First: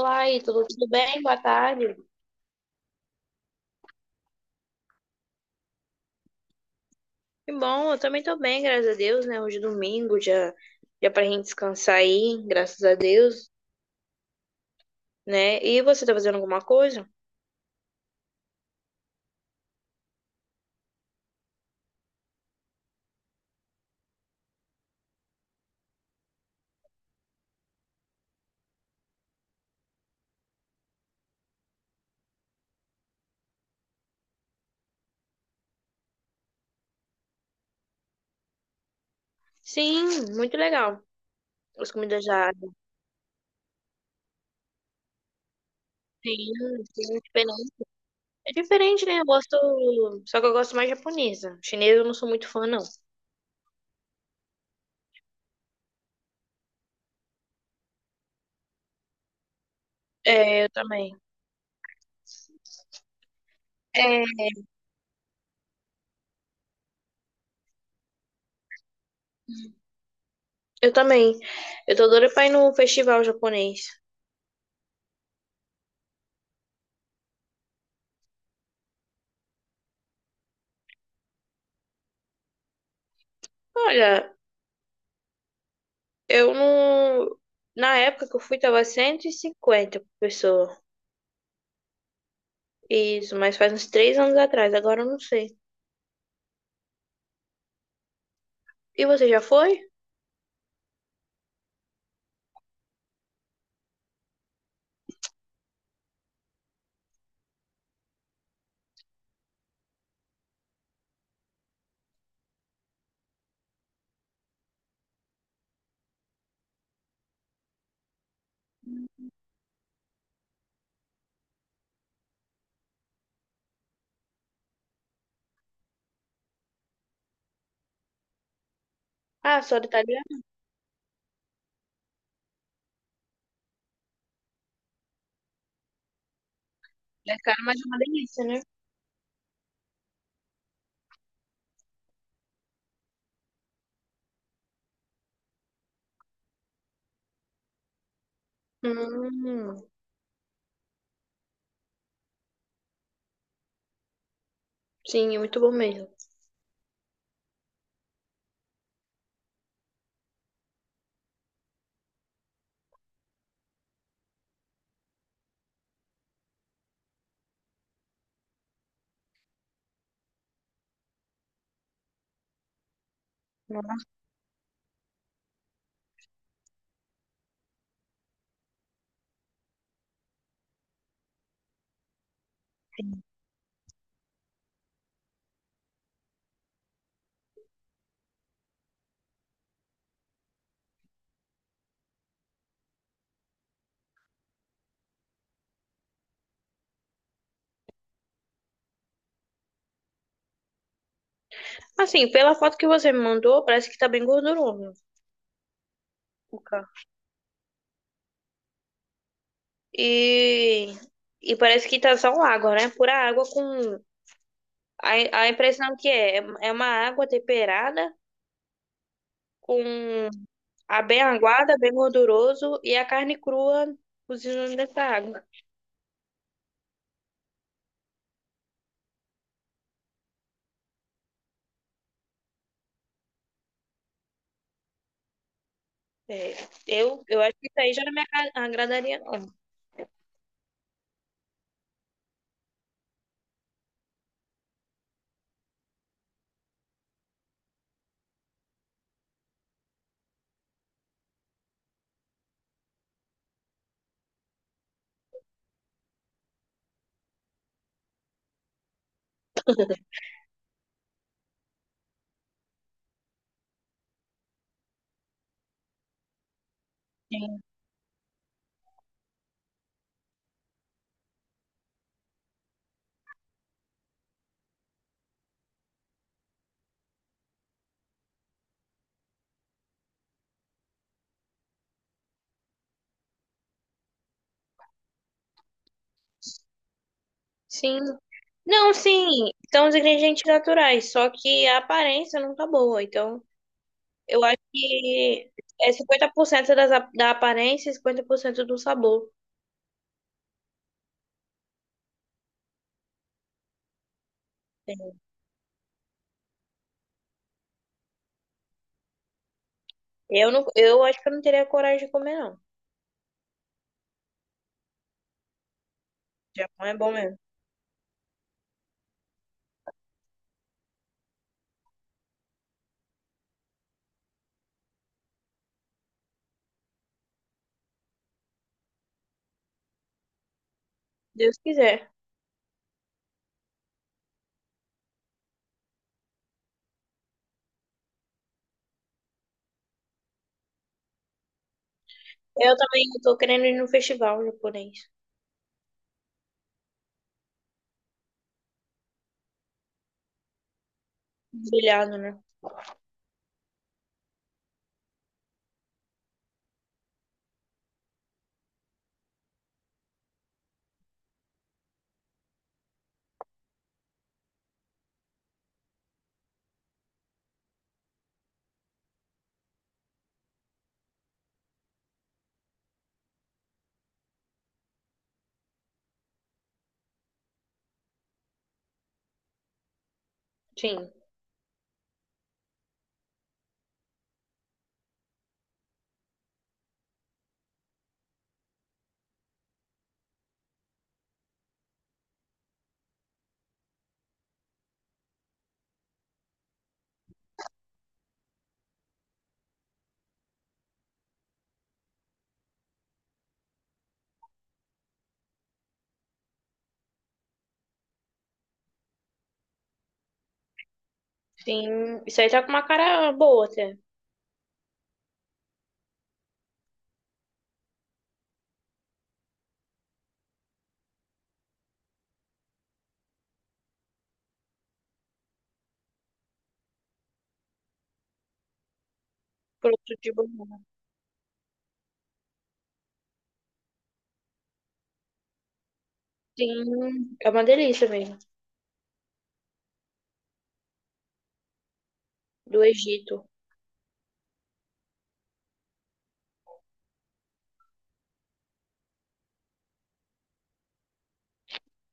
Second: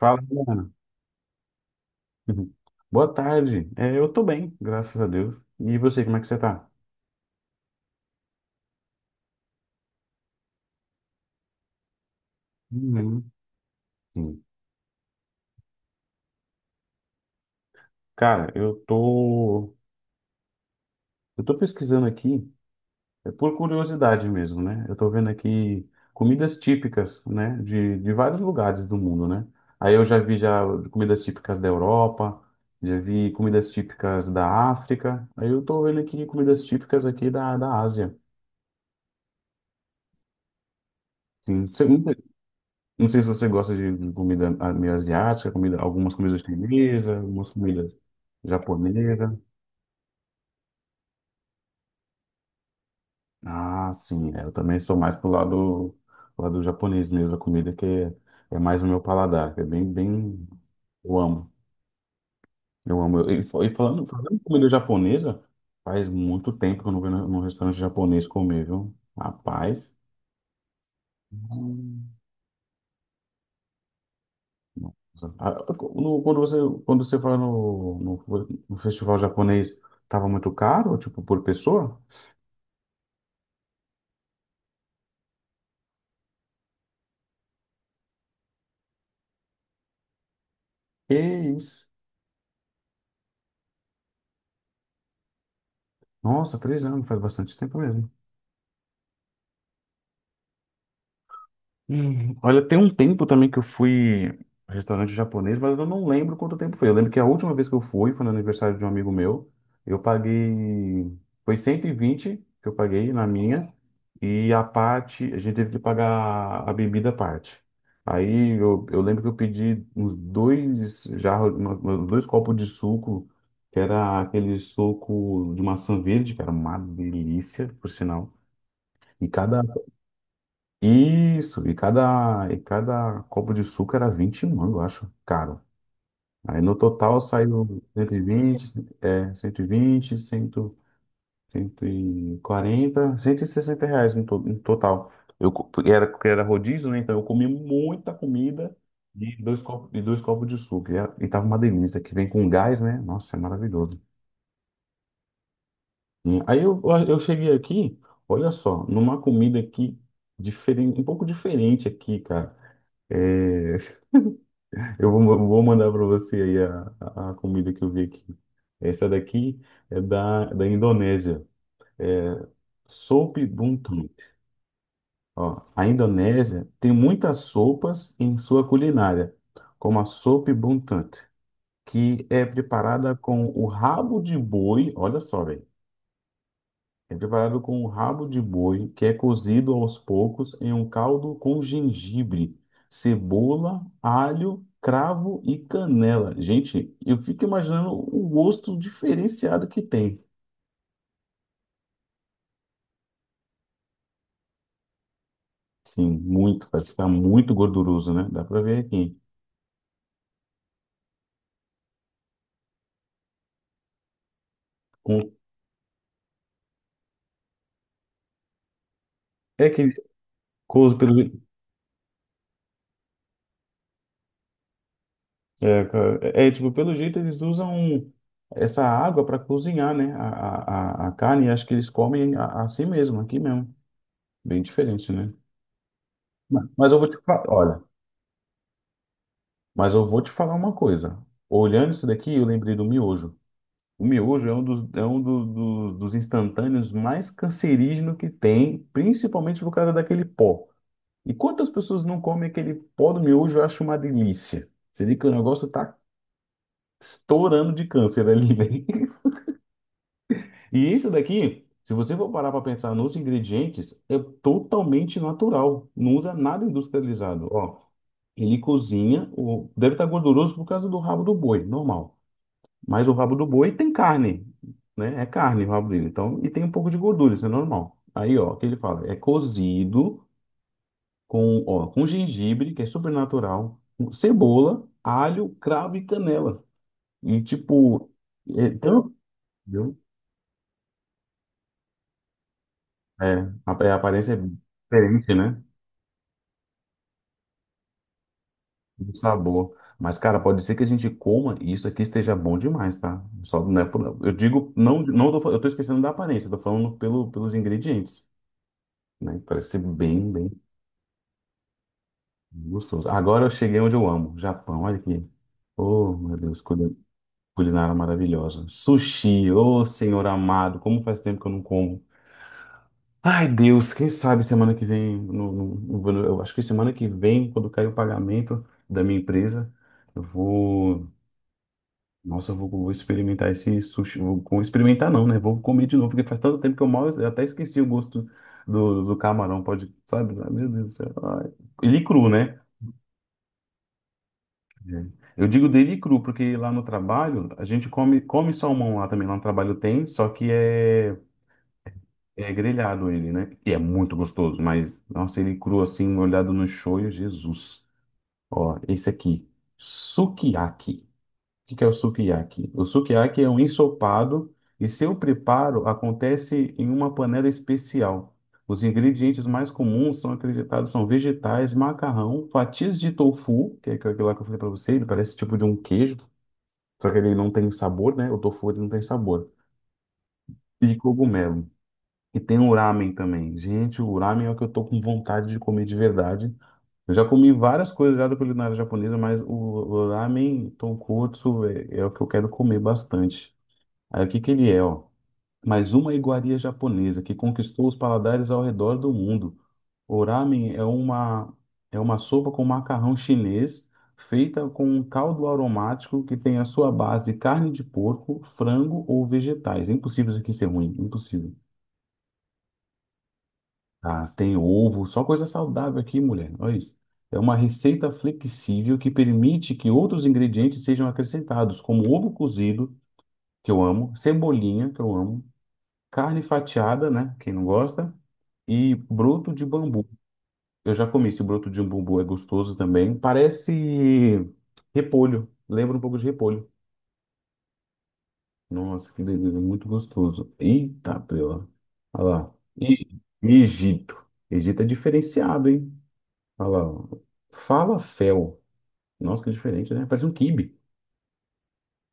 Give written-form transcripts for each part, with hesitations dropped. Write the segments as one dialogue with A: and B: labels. A: Fala,
B: Ítalo,
A: Juliana.
B: tudo bem? Boa tarde.
A: Uhum. Boa tarde. É, eu tô bem, graças a Deus. E você, como é que você tá?
B: Que bom, eu também tô bem, graças a Deus, né? Hoje é domingo, já, já pra gente descansar aí, graças a
A: Uhum.
B: Deus,
A: Sim.
B: né? E você tá fazendo alguma coisa?
A: Cara, eu tô pesquisando aqui, é por curiosidade mesmo, né? Eu tô vendo aqui comidas típicas, né, de vários lugares do mundo, né? Aí eu já vi já comidas típicas da Europa, já vi comidas típicas da África. Aí eu tô vendo aqui comidas típicas aqui da Ásia.
B: Sim, muito legal.
A: Sim.
B: As comidas já.
A: Não sei se você gosta de comida meio asiática, comida, algumas
B: Sim,
A: comidas chinesas,
B: sim,
A: algumas
B: diferente.
A: comidas
B: É diferente, né? Eu
A: japonesas.
B: gosto. Só que eu gosto mais japonesa. Chinesa eu não sou muito fã, não.
A: Ah, sim, é, eu também sou mais pro lado japonês mesmo, a comida que é, é mais o meu paladar, que é bem, bem,
B: É, eu também.
A: eu amo, eu amo. E, e falando,
B: É,
A: falando em comida japonesa, faz muito tempo que eu não vou num restaurante japonês comer, viu? Rapaz.
B: eu também. Eu tô doida pra ir no festival japonês.
A: Ah, no- Quando você, quando você foi no festival japonês, tava muito caro, tipo, por pessoa?
B: Olha, eu não. Na época que eu fui, tava 150 por pessoa.
A: Que isso?
B: Isso, mas faz uns 3 anos atrás, agora eu não sei.
A: Nossa, 3 anos, faz bastante tempo mesmo.
B: E você já foi?
A: Olha, tem um tempo também que eu fui a restaurante japonês, mas eu não lembro quanto tempo foi. Eu lembro que a última vez que eu fui foi no aniversário de um amigo meu. Eu paguei. Foi 120 que eu paguei na minha. E a parte. A gente teve que pagar a bebida à parte. Aí eu lembro que eu pedi uns dois jarros, dois copos de suco, que era aquele suco de maçã verde, que era uma delícia, por sinal. E cada
B: Ah, só do italiano?
A: isso, e cada copo de suco era 20 mango, eu acho, caro. Aí no total
B: É caro, mas
A: saiu
B: é uma delícia, né?
A: 120, é, 120, 100, 140, R$ 160 no, no total. Eu, porque era rodízio, né? Então eu comi muita comida e dois
B: Hum,
A: copos, de suco. E, e tava uma delícia, que vem com gás, né? Nossa, é maravilhoso.
B: sim, é muito bom mesmo.
A: E aí eu cheguei aqui, olha só, numa comida aqui, diferente, um pouco diferente aqui, cara. É, eu vou mandar para você aí a comida que eu vi aqui. Essa daqui é da Indonésia. Soup Buntut. Ó, a Indonésia tem muitas sopas em sua culinária, como a Soup Buntut, que é preparada com o rabo de boi, olha só, velho. É preparado com um rabo de boi, que é cozido aos poucos em um caldo com gengibre, cebola, alho, cravo e canela. Gente, eu fico imaginando o gosto diferenciado que tem.
B: Assim, pela foto que você me mandou, parece que tá bem gorduroso
A: Sim,
B: o
A: muito, parece
B: carro.
A: que tá muito gorduroso, né? Dá pra ver aqui.
B: E, e parece que tá só água, né? Pura água com. A,
A: Com-
B: a impressão que é, é é uma água temperada
A: é que
B: com
A: cozo
B: a
A: pelo
B: bem aguada, bem gorduroso e a carne crua cozinhando nessa água.
A: é, é, tipo, pelo jeito eles usam essa água para cozinhar, né? A carne, acho que eles comem assim mesmo, aqui mesmo. Bem diferente, né?
B: É,
A: Mas eu vou te
B: eu
A: falar,
B: acho que isso
A: olha.
B: aí já não me agradaria, não.
A: Mas eu vou te falar uma coisa. Olhando isso daqui, eu lembrei do miojo. O miojo é um dos, é um dos instantâneos mais cancerígeno que tem, principalmente por causa daquele pó. E quantas pessoas não comem aquele pó do miojo, eu acho uma delícia. Você vê que o negócio tá estourando de câncer ali, velho. E isso daqui, se você for parar para pensar nos ingredientes, é totalmente natural. Não usa nada industrializado. Ó, ele cozinha, o deve estar gorduroso por causa do rabo do boi, normal. Mas o rabo do boi tem carne, né? É carne o rabo dele. Então, e tem um pouco de gordura, isso é normal. Aí, ó, o que ele fala? É cozido com, ó, com gengibre, que é super natural, com cebola, alho, cravo e canela. E
B: Sim.
A: tipo, é,
B: Não,
A: então,
B: sim, são os
A: entendeu?
B: ingredientes naturais, só que a aparência não tá boa.
A: É,
B: Então,
A: a, é, a aparência é
B: eu acho
A: diferente,
B: que
A: né?
B: é 50% das, da aparência e 50% do
A: Do
B: sabor.
A: sabor. Mas, cara, pode ser que a gente coma e isso aqui esteja bom demais, tá? Só, né, eu digo, não, não tô, eu tô esquecendo da aparência, tô falando pelo, pelos ingredientes, né? Parece ser bem,
B: É, eu
A: bem.
B: não, eu acho que eu não teria coragem de comer, não.
A: Gostoso. Agora eu cheguei onde eu amo, Japão. Olha aqui. Oh, meu Deus,
B: Japão é bom mesmo.
A: culinária maravilhosa. Sushi, oh, senhor amado, como faz tempo que eu não como. Ai, Deus, quem sabe semana que vem, eu acho que semana que vem, quando cair o pagamento da minha empresa, eu vou,
B: Deus quiser.
A: nossa, eu vou experimentar esse sushi. Vou, experimentar não, né? Vou comer de novo, porque faz tanto tempo que eu mal, eu até esqueci o gosto do camarão, pode, sabe? Ai, meu Deus do céu. Ai. Ele cru, né?
B: Eu também tô querendo ir no festival japonês.
A: É. Eu digo dele cru, porque lá no trabalho a gente come, come salmão lá também. Lá no trabalho tem, só que é,
B: Brilhado, né?
A: é grelhado ele, né? E é muito gostoso, mas nossa, ele cru assim, olhado no shoyu, Jesus. Ó, esse aqui, sukiyaki. O que que é o sukiyaki? O sukiyaki é um ensopado e seu preparo acontece em uma panela especial. Os ingredientes mais comuns são acreditados são vegetais, macarrão, fatias de tofu, que é aquilo lá que eu falei para você, ele parece tipo de um queijo só que ele não tem sabor, né? O tofu ele não tem sabor. E
B: Sim,
A: cogumelo. E tem o ramen também. Gente, o ramen é o que eu tô com vontade de comer de verdade. Eu já comi várias coisas já da culinária japonesa, mas o ramen tonkotsu é, é o que eu quero comer bastante. Aí o que que ele é, ó? Mais uma iguaria japonesa que conquistou os paladares ao redor do mundo. O ramen é uma sopa com macarrão chinês feita com um caldo aromático que tem a sua base de carne de porco, frango ou vegetais. É impossível isso aqui ser ruim, impossível.
B: sim. Isso aí tá com uma cara boa até.
A: Ah, tem ovo, só coisa saudável aqui, mulher. Olha isso. É uma receita flexível que permite que outros ingredientes sejam acrescentados, como ovo cozido, que eu amo, cebolinha, que eu amo, carne fatiada, né? Quem não gosta, e broto de bambu.
B: Produto de banana.
A: Eu já comi esse broto de umbu, é gostoso também. Parece repolho, lembra um pouco de repolho.
B: Sim, é uma delícia mesmo.
A: Nossa, que delícia, é muito gostoso. Eita, prela. Olha lá.
B: Do
A: E
B: Egito.
A: Egito. Egito é diferenciado, hein? Olha lá. Ó. Falafel. Nossa, que diferente, né? Parece um quibe.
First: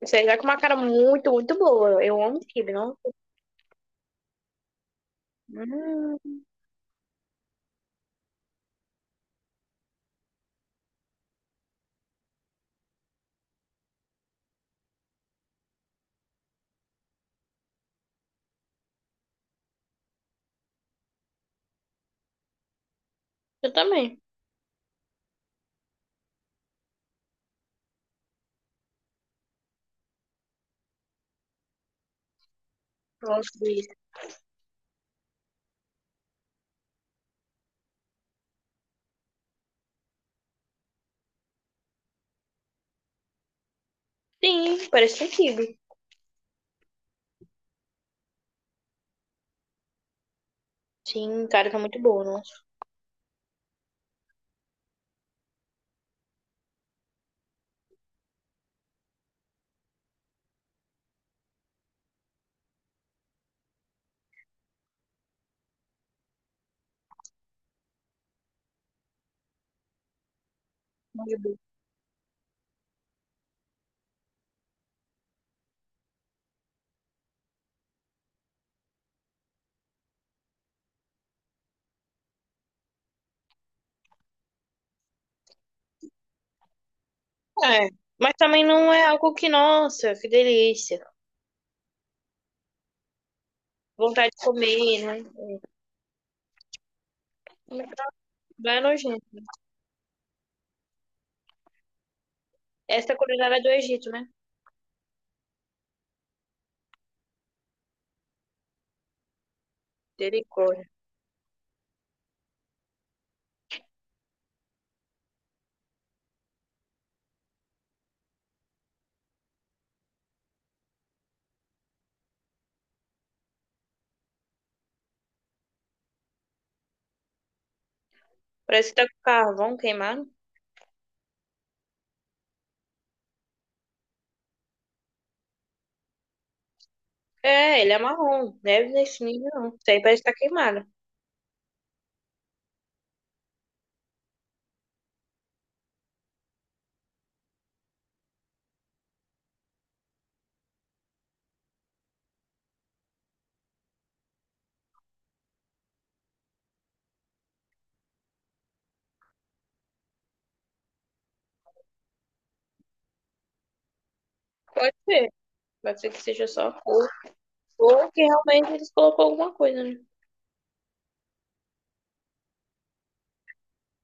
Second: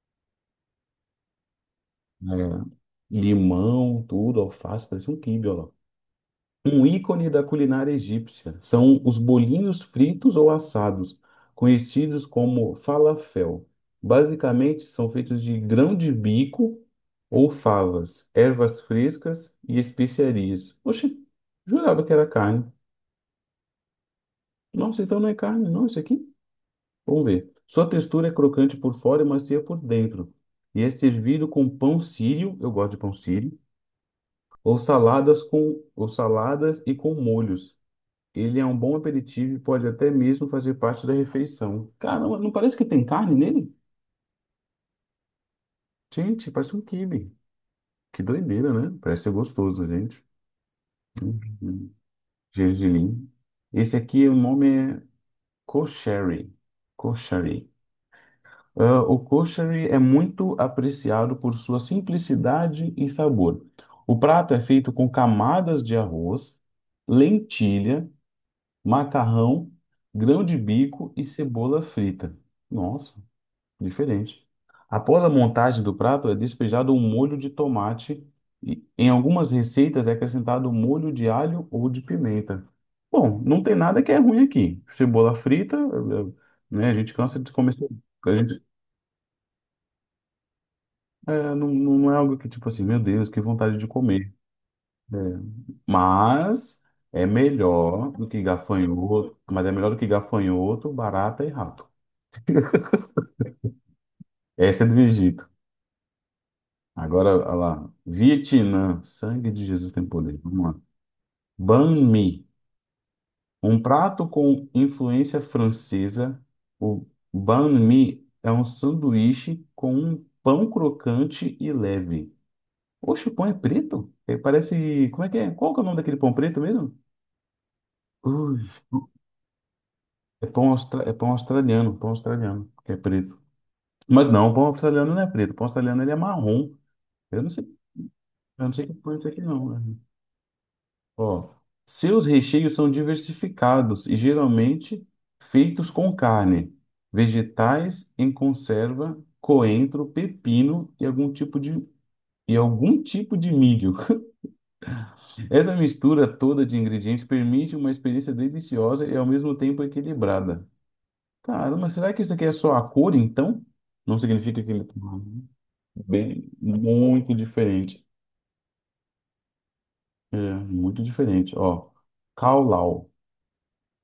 B: Você já com uma cara muito, muito boa. Eu amo quibe,
A: É.
B: não?
A: Limão, tudo, alface, parece um quibe, ó.
B: Hum,
A: Um ícone da culinária egípcia são os bolinhos fritos ou assados, conhecidos como falafel. Basicamente, são feitos de grão de bico ou favas, ervas frescas e especiarias. Oxe, jurava que era carne.
B: eu também
A: Nossa, então não é carne, não, isso aqui? Vamos ver. Sua textura é crocante por fora e macia por dentro. E é servido com pão sírio, eu gosto de pão sírio,
B: gosto disso.
A: ou saladas com ou saladas e com molhos. Ele é um bom aperitivo e pode até mesmo fazer parte da refeição. Caramba, não parece que tem carne nele?
B: Sim, parece um quibe.
A: Gente, parece um quibe. Que doideira, né? Parece ser gostoso, gente.
B: Sim, cara, tá muito boa, nossa.
A: Gergelim. Esse aqui, o nome é kosheri. Kosheri. Ah, o kosheri é muito apreciado por sua simplicidade e sabor. O prato é feito com camadas de arroz, lentilha, macarrão, grão de bico e
B: Muito boa.
A: cebola frita. Nossa. Diferente. Após a montagem do prato, é despejado um molho de tomate e em algumas receitas é acrescentado molho de alho ou de pimenta. Bom, não tem nada que é ruim aqui. Cebola frita, né? A gente cansa de comer.
B: É. Mas
A: A gente,
B: também não é algo que, nossa, que delícia.
A: é, não, não é algo que, tipo assim, meu Deus, que vontade de
B: Vontade
A: comer.
B: de comer,
A: Né?
B: né?
A: Mas é melhor do que
B: Vai
A: gafanhoto,
B: nojento.
A: mas é melhor do que gafanhoto, barata e rato.
B: Essa é a culinária do Egito, né?
A: Essa é do Egito. Agora, olha lá. Vietnã, sangue de Jesus tem poder. Vamos lá.
B: Misericórdia.
A: Banh mi, um prato com influência francesa. O banh mi é um sanduíche com um pão crocante e leve. Oxe, o pão é preto? É, parece. Como é que é? Qual que é o nome daquele pão preto mesmo? Ui,
B: Parece que tá com carvão queimado.
A: é pão, é pão australiano, que é preto. Mas não, o pão australiano não é preto. O pão australiano ele é marrom. Eu não sei,
B: É, ele é marrom.
A: eu não sei
B: Neve
A: que pão é
B: nesse
A: esse aqui,
B: nível, não.
A: não.
B: Isso
A: Né?
B: aí parece que tá queimado.
A: Ó, seus recheios são diversificados e geralmente feitos com carne, vegetais em conserva, coentro, pepino e algum tipo de, e algum tipo de milho. Essa mistura toda de ingredientes permite uma experiência deliciosa e ao mesmo tempo equilibrada. Cara, mas será que isso aqui é só a cor, então? Não significa que ele tá.
B: Pode ser. Pode ser que seja
A: Bem,
B: só a cor.
A: muito diferente.
B: Ou que realmente eles colocou alguma coisa, né?
A: É, muito diferente. Ó, Cao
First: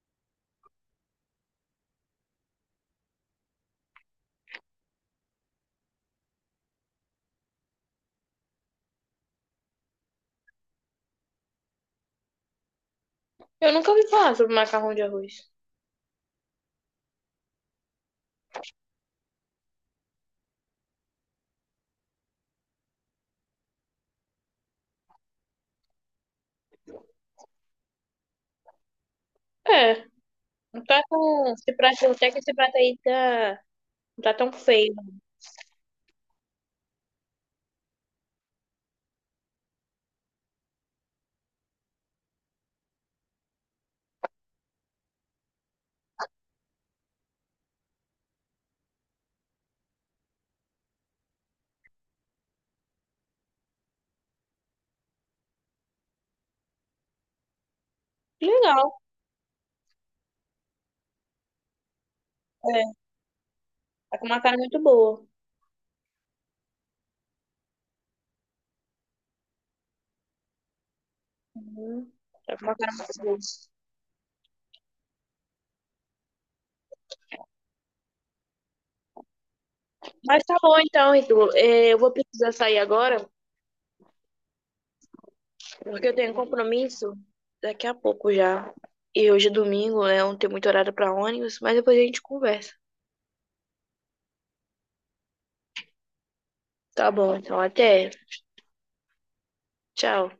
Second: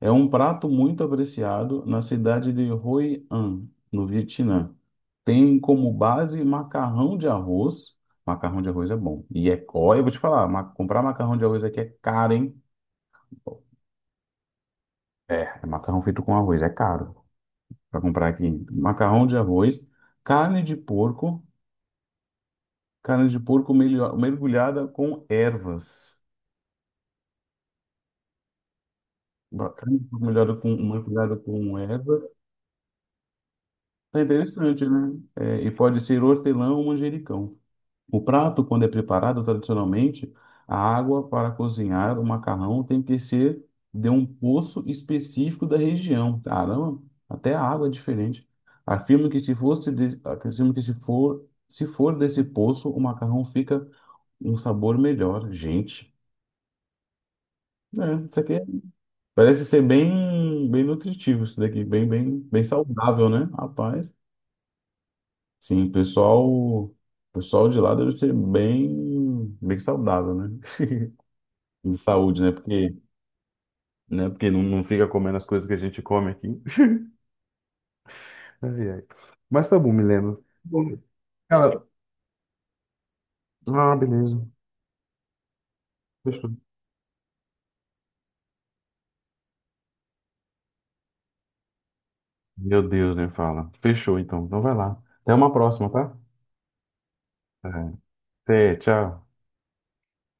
A: é um prato muito apreciado na cidade de Hoi An, no Vietnã. Tem como base macarrão de arroz. Macarrão de arroz é bom. E é, ó, eu vou te falar, comprar macarrão de arroz aqui é caro, hein?
B: Eu nunca ouvi falar sobre macarrão de arroz.
A: É, é macarrão feito com arroz, é caro para comprar aqui. Macarrão de arroz, carne de porco, carne de porco mergulhada com ervas.
B: É,
A: Carne de porco melhorada com,
B: não tá
A: mergulhada
B: tão. Esse
A: com
B: prato,
A: ervas.
B: até que esse prato aí tá.
A: É
B: Não tá tão
A: interessante,
B: feio.
A: né? É, e pode ser hortelã ou manjericão. O prato, quando é preparado tradicionalmente, a água para cozinhar o macarrão tem que ser de um poço específico da região. Caramba, até a água é diferente. Afirmo que se fosse, afirmo que se for, se for desse poço, o macarrão fica um sabor melhor. Gente, é, isso
B: Que
A: aqui
B: legal.
A: parece ser bem, bem nutritivo, isso daqui, bem, bem, bem
B: É,
A: saudável, né? Rapaz,
B: tá com uma cara muito boa.
A: sim, o pessoal de lá deve ser bem, bem saudável, né? De
B: Uhum.
A: saúde, né?
B: Tá com uma cara
A: Porque,
B: muito boa.
A: né? Porque não, não fica comendo as coisas que a gente come aqui. Ai, ai. Mas tá bom, Milena.
B: Mas tá bom
A: Bom,
B: então, Itu.
A: cara,
B: É, eu vou precisar sair agora,
A: ah, beleza.
B: porque eu tenho um
A: Fechou.
B: compromisso daqui a pouco já. E hoje é domingo, né? Não tem muito horário pra ônibus, mas depois a gente conversa.
A: Meu Deus, nem fala. Fechou, então. Então vai lá. Até uma próxima, tá?
B: Tá bom, então
A: É.
B: até.
A: Até, tchau.
B: Tchau.